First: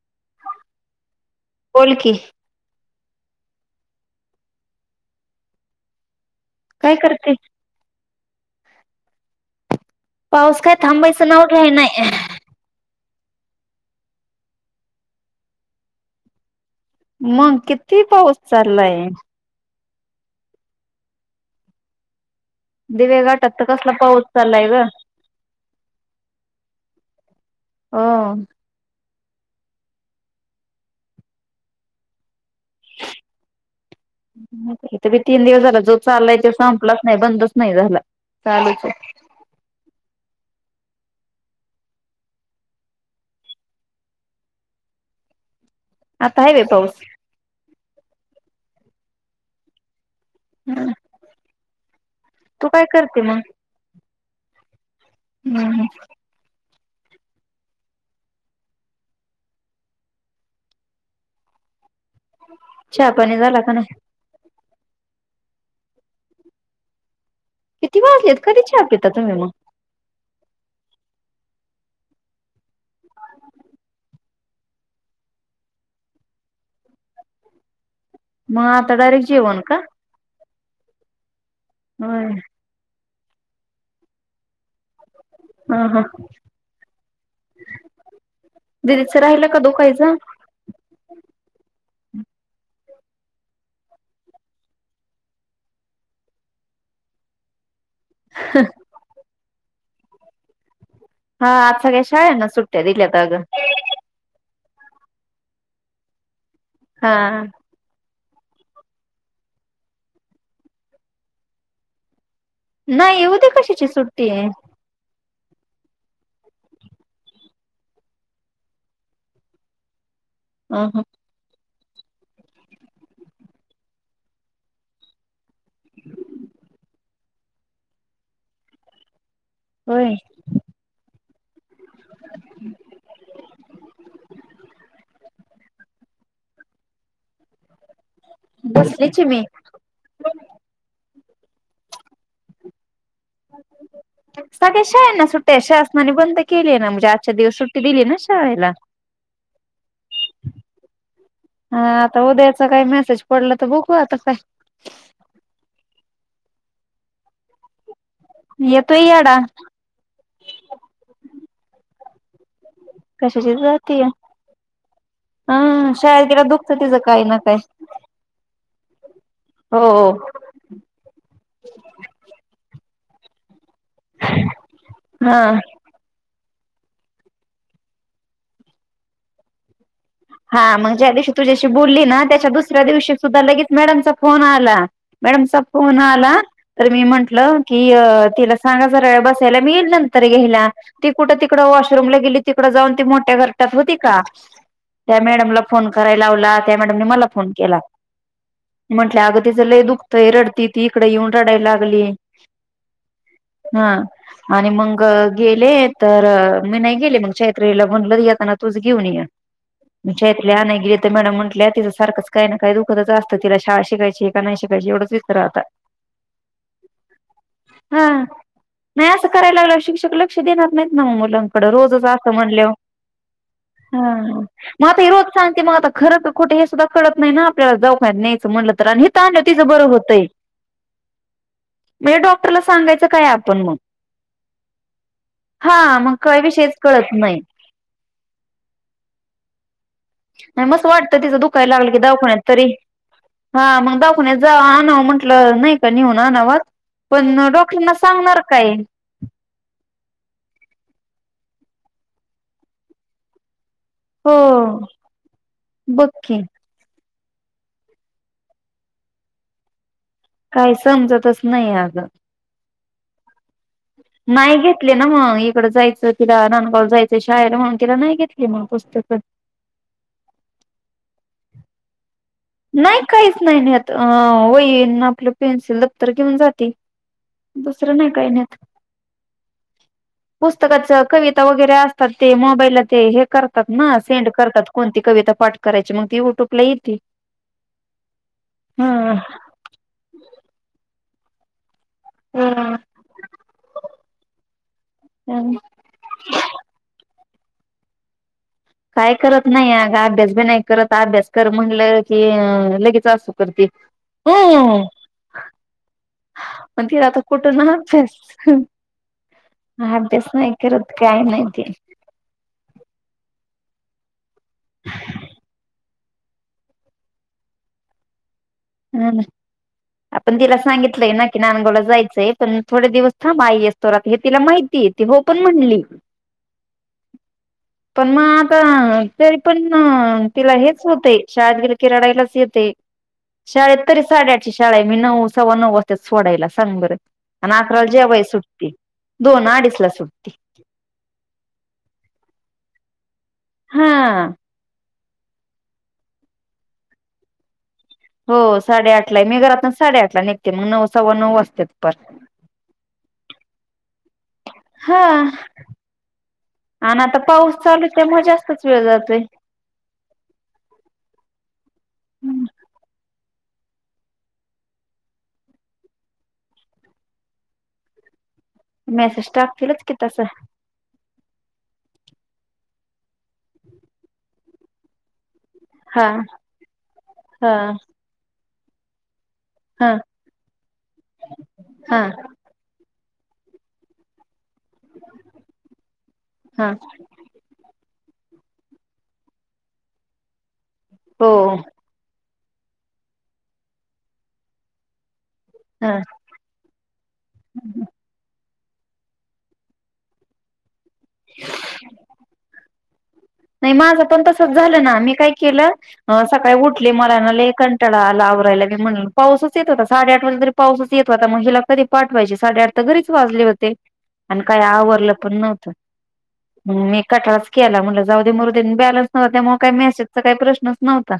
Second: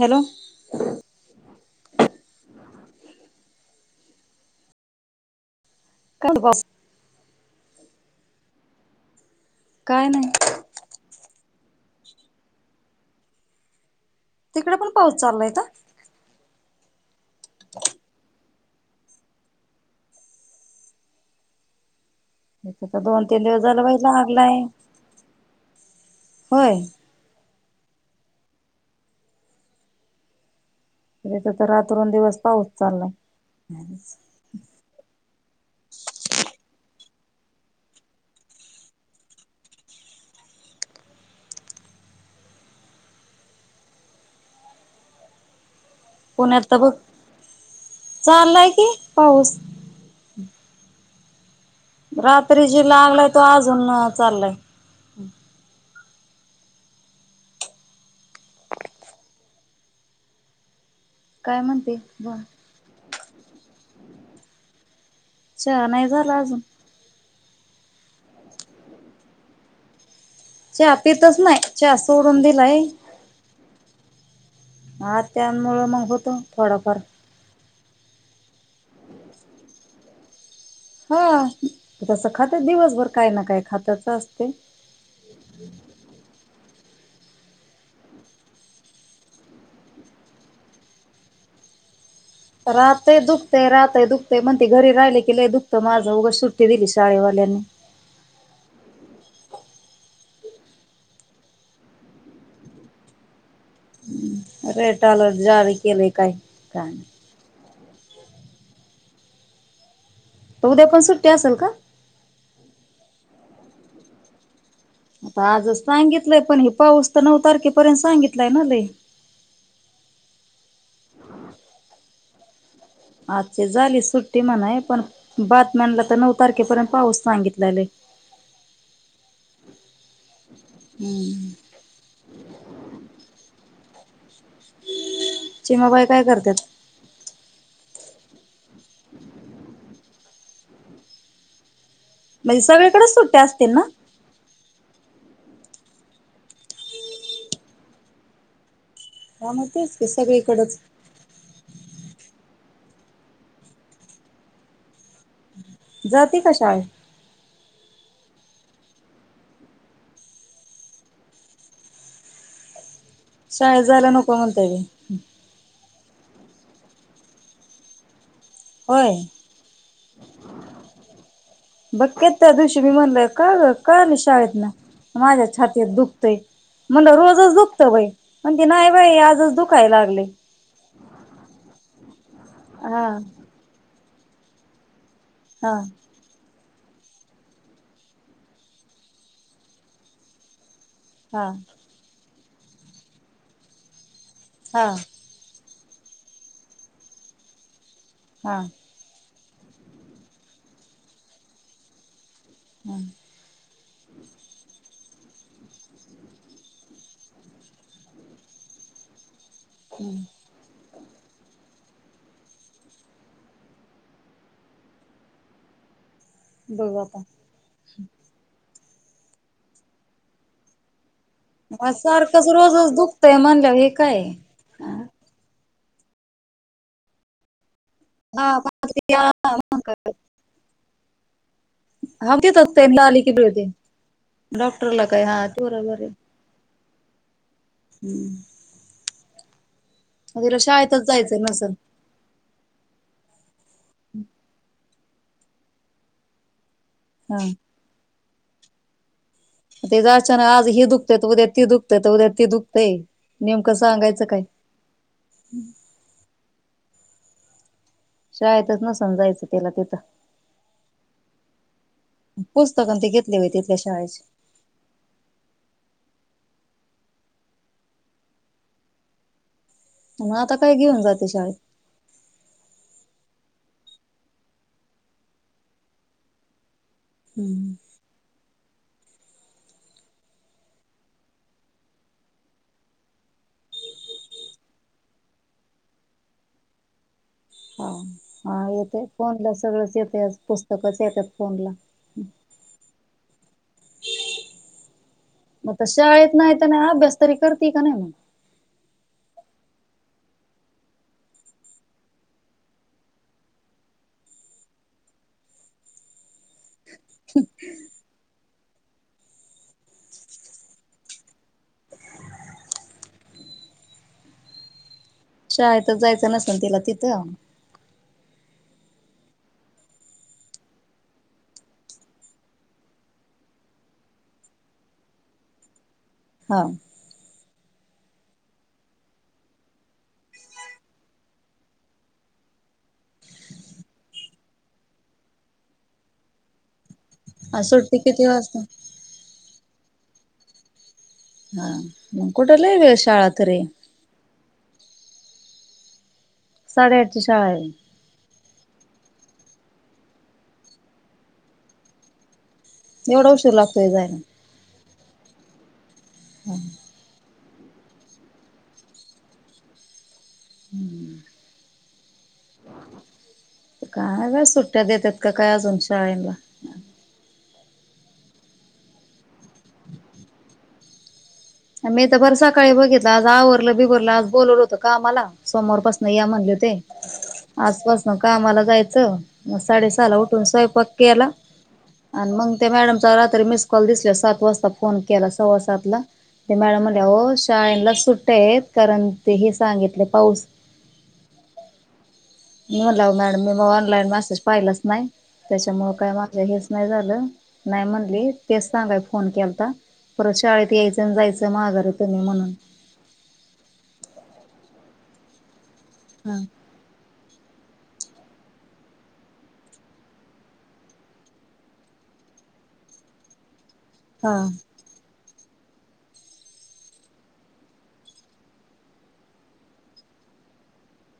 Hello बोल की काय बो? काय करतीस? काय नाय. पाऊस काय थांबायचं नाव घ्यायना तिकडं पण पाऊस चालू हाय का? मग किती पाऊस चाललाय इथ तर दिवे दोन तीन घाटात दिवस तर झाला कसला बाई पाऊस लागलाय चाललाय गं होय अं इथं तर रात्र न दिवस पाऊस चाललाय इथं बी तीन दिवस झालं... जो चाललाय तो संपलाच नाई बंदच नायी झाला... चालूच ए आता आहे पुण्यात बाई तर बघ... पाऊस चाललाय की पाऊस हम्म रात्री जी करते लागलाय... तो अजून चाललाय हुं... हुं. काय म्हणते... बोल चहा पाणी झाला का नाय? चहा नाही झाला अजून किती वाजलेत... कधी चहा पिता तुम्ही मग चहा पितच नाई... चहा सोडून दिलाय हा... त्यामुळे मग होतो... थोडाफार मग आता डायरेक्ट जेवण का? हा... होय तसं खाते दिवसभर काय ना काय खातच असते हा हा... दिदीचं राहिलं का दुखायचं? राहतंय... दुखतेय... राहतय... दुखतय... म्हणती घरी राहिलं की लय दुखतं माझं... उगंच सुट्टी दिली शाळेवाल्यांनी हं. हा... आज सगळ्या शाळ्यांना सुट्या दिल्यात अगं रेड अलर्ट जारी केलेय काय... काय नाही हां. उद्या पण सुट्टी असल का? न्हाई... उद्या कशाची सुट्टी ए? आता आजच सांगितलंय... पण हे पाऊस तर नऊ तारखेपर्यंत सांगितलाय ना लय हा हं आजची झाली सुट्टी म्हणाय.. पण बातम्यांला तर नऊ तारखेपर्यंत पाऊस सांगितलाय लय होय? हम्म. चिमाबाई काय करत्यात? बसलीय चिमी. म्हणजे सगळीकडेच सुट्ट्या असतील ना? सगळ्या शाळेनां सुट्ट्या ए... शासनाने बंद केलीय ना म्हणजे आजच्या दिवस सुट्टी दिली ना शाळेला हा मग तेच की सगळीकडच हा... आता उद्याचं काई मेसेज पडलं तर बगु आता काय जाती का शाळेत? येतोय यडा कशाची शाळेत जातीये, जायला नको म्हणताय हं शाळेत गेल्यावर दुखतं तिचं काही ना काही. होय बघ की त्या दिवशी मी म्हणलं का ग का आली शाळेतनं? हा माझ्या छातीत दुख तंय म्हणलं रोजच दुखतं व्हय, म्हणती नाही बाई आजच दुखायला लागलंय. हा मग ज्या दिवशी तुझ्याशी बोलली ना त्याच्या दुसऱ्या हा दिवशी सुद्धा लगेच मॅडमचा फोन आला. मॅडमचा हा फोन आला. तर मी म्हंटलं की तिला सांगा जरा बसायला मी येईल नंतर घ्यायला ती कुठं हा तिकडं वॉशरूमला गेली तिकडं जाऊन ती मोठ्या घरट्यात होती का? हां त्या मॅडमला फोन कराय लावला त्या मॅडमने मला फोन केला. हां म्हटल्या अगं तिचं लय दुखतंय, रडती ती इकडे येऊन रडायला लागली. हां हां आणि मंग गेले तर मी नाही गेले मग चैत्रालीला म्हणलं येताना तूझ घेऊन ये. [unintelligible] मी आणाय गेले तर मॅडम म्हटल्या, तिचं सारखंच काही ना काही दुखतच असतं तिला शाळा शिकायची का नाही शिकायची एवढंच विचारा आता बघा हां नाही असं करायला लागल्यावर शिक्षक लक्ष देणार नाहीत ना मुला आता म रोजच असं सारखंच म्हनल्यावर रोजच दुखतय म्हणल्यावर हे काय मग आता ही रोज सांगती मग आता खरं का खोटं हे सुद्धा कळत नाही ना दवखान्यात हा न्यायचं म्हणलं तर आणि इथं आणल्यावर तिचं बरं होतंय. म्हणजे डॉक्टरला सांगायचं काय आपण मग [unintelligible] डॉक्टरला काय हा तेवढं बर हे मग काय विषयच कळत नाही तिला नाही मस शाळेतच वाटतं तिचं जायचं दुखाय नसल लागलं की दवखाण्यात तरी हा मग दवखावण्यात जा आणावं म्हंटलं नाही का नेऊन आणावं पण हा डॉक्टरांना सांगणार काय? तिज असं नां आज ही दुखतय उद्या ती दुखतय तर उद्या ती दुखतय नेमकं सांगायं हो बघ की शाळेतच नसन जायचं तिला तिथं काही समजतच नाही आगं पुस्तक अन ते घेतले व्हय तिच्या शाळेत नाही घेतले ना मग इकडं जायचं तिला ननगाव जायचं शाळेला मग तिला नाही घेतली मग पुस्तकं मग आता काय घेऊन जाती शाळेत नाही काहीच नाही नेत अं वही न आपलं पेन्सिल दप्तर घेऊन जाती. हम्म. दुसरं नाही काही नेत [inaudible] पुस्तकाच कविता वगैरे असतात ते मोबाईलला ते हे करतात ना सेंड करतात. कोणती कविता पाठ करायची मग ती युट्यूबला येती. हा येतयं फोनला सगळंच येतय पुस्तकच येतात फोनला. हम्म आता शाळेत नाही त नाय अभ्यास तरी करती का नाही. काय करत नाही अग अभ्यास बी नाही करत अभ्यास कर म्हणलं की लगेच आसू करती. अं हं [inaudible] पण ती आता कुठ ना अभ्यास नाही करत काय नाही ती शाळेतच जायच नसल तिला तिथ. ह आपण तिला सांगितलय ना की, नांदगावला जायचय पण थोडे दिवस थांब आई येस तर आता हे तिला माहितीये ती हो पण म्हणली. ह पण मग आता तरी पण तिला हेच होतय शाळेत गेल की रडायलाच येतय. शाळेत तरी साडेआठची शाळा आहे. मी नऊ सव्वा नऊ वाजत्यात सोडायला सांग बर आणि अकराला सुट्टी जेवाय किती वाजता? सुटती. दोन अडीचला सुटती. हा कुठ लयी दिवस शाळा तरी आहे. हा साडेआठची शाळा आहे. हो साडेआठला आहे. मी घरातनच साडेआठला निघते. मग नऊ सव्वा नऊ वाजत्यात परत. एवढा उशीर लागतोय व्हय जायला. हा [inaudible] आणि आता पाऊस चालू आहे त्यामुळे जास्तच वेळ जातोय. [inaudible] [inaudible] का बाई सुट्ट्या देतात का काय अजून शाळेला. मेसेज टाकतीलच की तस. मी तर पार सकाळी बघितल. आज आवरल बिबरल आज बोलवल होत कामाला. सोमवारपासन हा या म्हणले होते. हा आजपासन कामाला जायच. मग हा साडेसहाला उठून स्वयपाक केला. हा आणि मग ते मॅडमचा रात्री मिस कॉल दिसल्यावर सात वाजता फोन केला. सव्वा सात ते हा मॅडम म्हणल्या हो शाळेला सुट्ट्या येत कारण ते हे सांगितले पाऊस हो मी म्हणल अहो मॅडम मी ऑनलाईन मेसेज पाहिलच नाही. हा. त्याच्यामुळे काय मग हेच नाही झालं नाही म्हणली तेच सांगाय फोन केलता परत शाळेत यायचं जायचं माघारी तुम्ही म्हणून नाही माझ पण तसच झाल ना, मी काय केल हा सकाळी उठ मलाना लयी कंटळा आला आवरायला लगेच. म्हणुन पाऊसच येत होता. साडे आठ वाज तरी पाऊसच येत होता. म हीला कधी पाठवायचे साडेआठ तर घरीच वाजले होते. आणि हा काही आवरल पण नव्हत. मी कटाळाच केला. म्हणल जाऊ दे मुरूदे बॅलन्स नवता. त्यामुळे काही मेसेजचा काही प्रश्नच नव्हता.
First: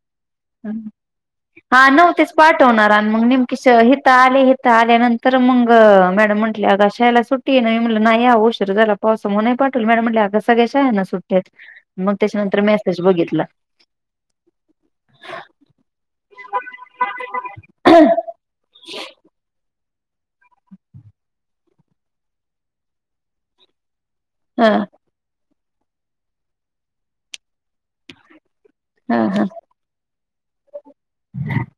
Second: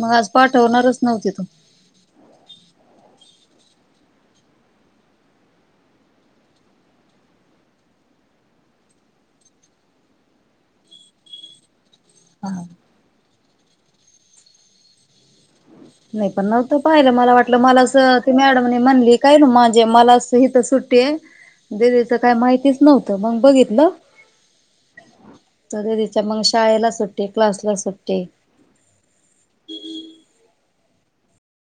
मग आज पाठवणारच नव्हती तू. हा नव्हतीच पाठवणार. आणि मग नेमकीे हित आले हित आल्या नंतर मग मॅडम म्हटल्या अग त्याला सुट्टी आहे ना मी म्हल नाही अहो उशीर झाला पावसामुळे नाही पाठवल. मॅडम म्हटली नाही आग सगळ्या शाळांना सुट्टी तेच मग त्याच्यानंतर हा. मेसेज बघितला. नाही पण नव्हत पाहिल. मला वाटल मला अस ती मॅडमने म्हणली काय ना माझे मला अस हिथ सुट दीली का काय माहितीच नव्हत. मग बघितल हा त तिच्या मग शाळेला सुट्टी. क्लासला सुट्टी. हा हा [inaudible]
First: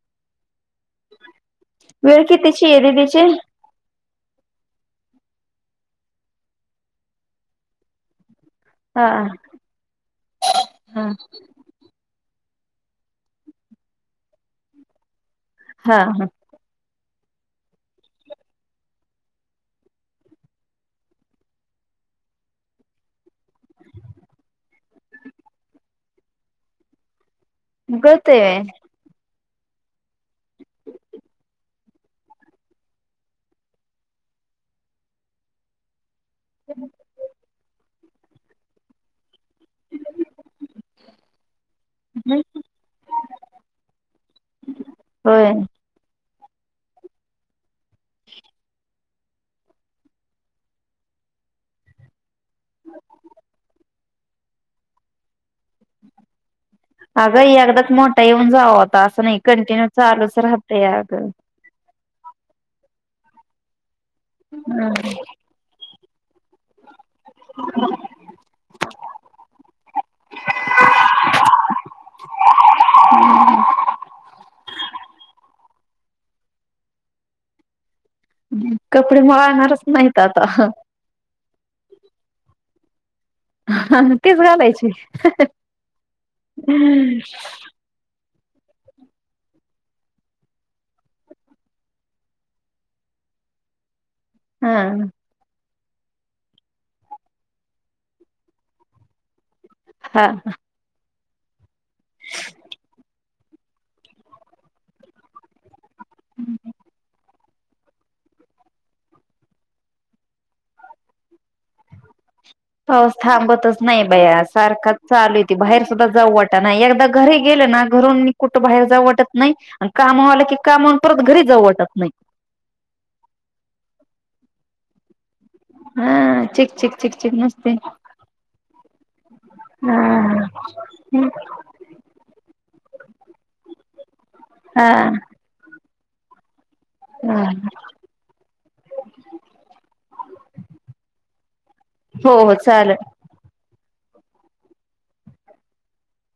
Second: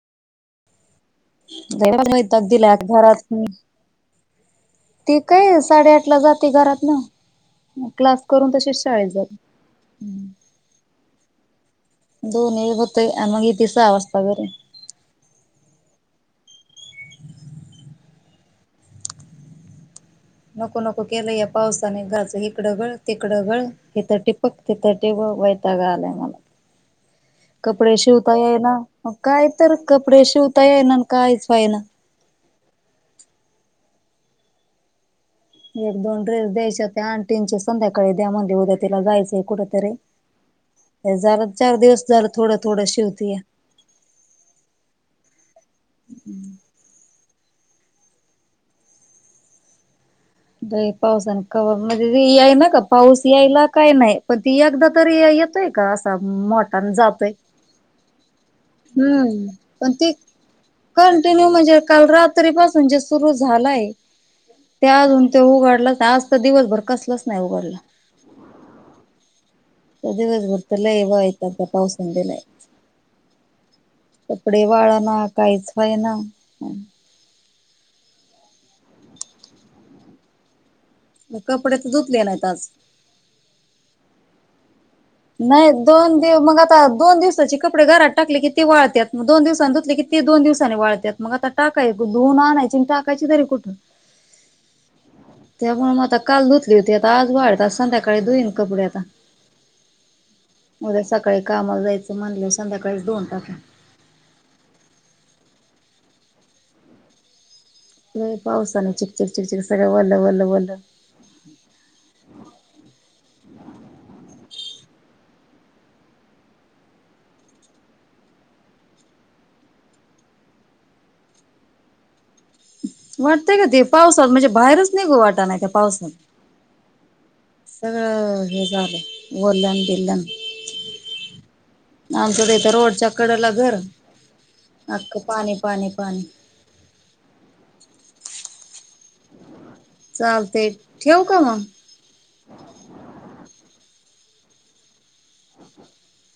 वेळ वैताग कितीची दिलाय आहे दीदीची घरातनी ती काय साडे आठला जाती घरातन म क्लास करून तशी हा शाळेत जा हा दोन्ही हुतय आण मग येती सहा वाजता घरी. हा हा. नको नको केलंय पावसाने घरच इिकडं गळ तिकडं गळ हित टिपक तिथं टिपक वयताग आलाय मला. कपडे शिवता कळतय येयना काय तर कपडे शिवता ये ना कायच होईना. एक दोन ड्रेस द्यायच्या होते आणटींचे संध्याकाळी द्या म्हणले उद्या तिला जायचं कुठतरी जरा चार दिवस झालं थोडं थोडं शिवतिया. होय. हम्म. पावसाने कव मध्ये यायना का पाऊस यायला काय नाही. पण ती एकदा तरी येतोय का असा मो अगं अगदाच मोठा येऊन जाव होता असं नाही हम्म कंटिन्यू पण ती चालूच राहतय अगं. कंटिन्यू म्हणजे काल रात तरी पासून जे सुरू झालाय त्या हम्म अजून ते उघडला आज तर दिवसभर कसला नाही उघडला. दिवसभर तर लय वैताग त्या पावसानं दिलाय. कपडे वाळना काहीच व्हयना कपडे मळणारच नाहीत आता. मग कपडे तर धुतले नाहीत आज. हा तेच घालायचे. नाही दोन दिव मग आता दोन दिवसाचे कपडे घरात टाकले कि ते वाळत्यात मग दोन दिवसानी धुतले की ते दोन दिवसांनी वाळतात मग आता टाकाय धून आणायची आणि टाकायची तरी कुठून? हा. त्यामुळे मग आता काल धुतली होती आता आज वाढतात संध्याकाळी धुईन कपडे आता. हा-हा. उद्या सकाळी कामाला जायचं म्हणलं संध्याकाळीच दोन टाकी [inaudible] लय पावसान चिकचिक चिकचिक सगळ वल वल वल. पाऊस थांबतच नाही बाया सारखा चालू य त बाहेर सुद्धा जाऊ वाटा ना एकदा घरी गेले ना घरून मी कुठं बाहेर जाऊ वाटत नाही आणि काम वर की कामन परत घरी जाऊ वाटत नाही. वाटतय का ते पावसात म्हणजे बाहेरच निघू वाट नाही त्या पावसान हा चिक चिक चिक चिक नसते सगळं हे झालं बोलन हा बिल्लन [inaudible] आमच तेथ रोडच्या कडला घर हा अख्खं पाणी पाणी पाणी [unintelligible] चालतय ठेऊ का मग? हो हो चालेल. [inaudible]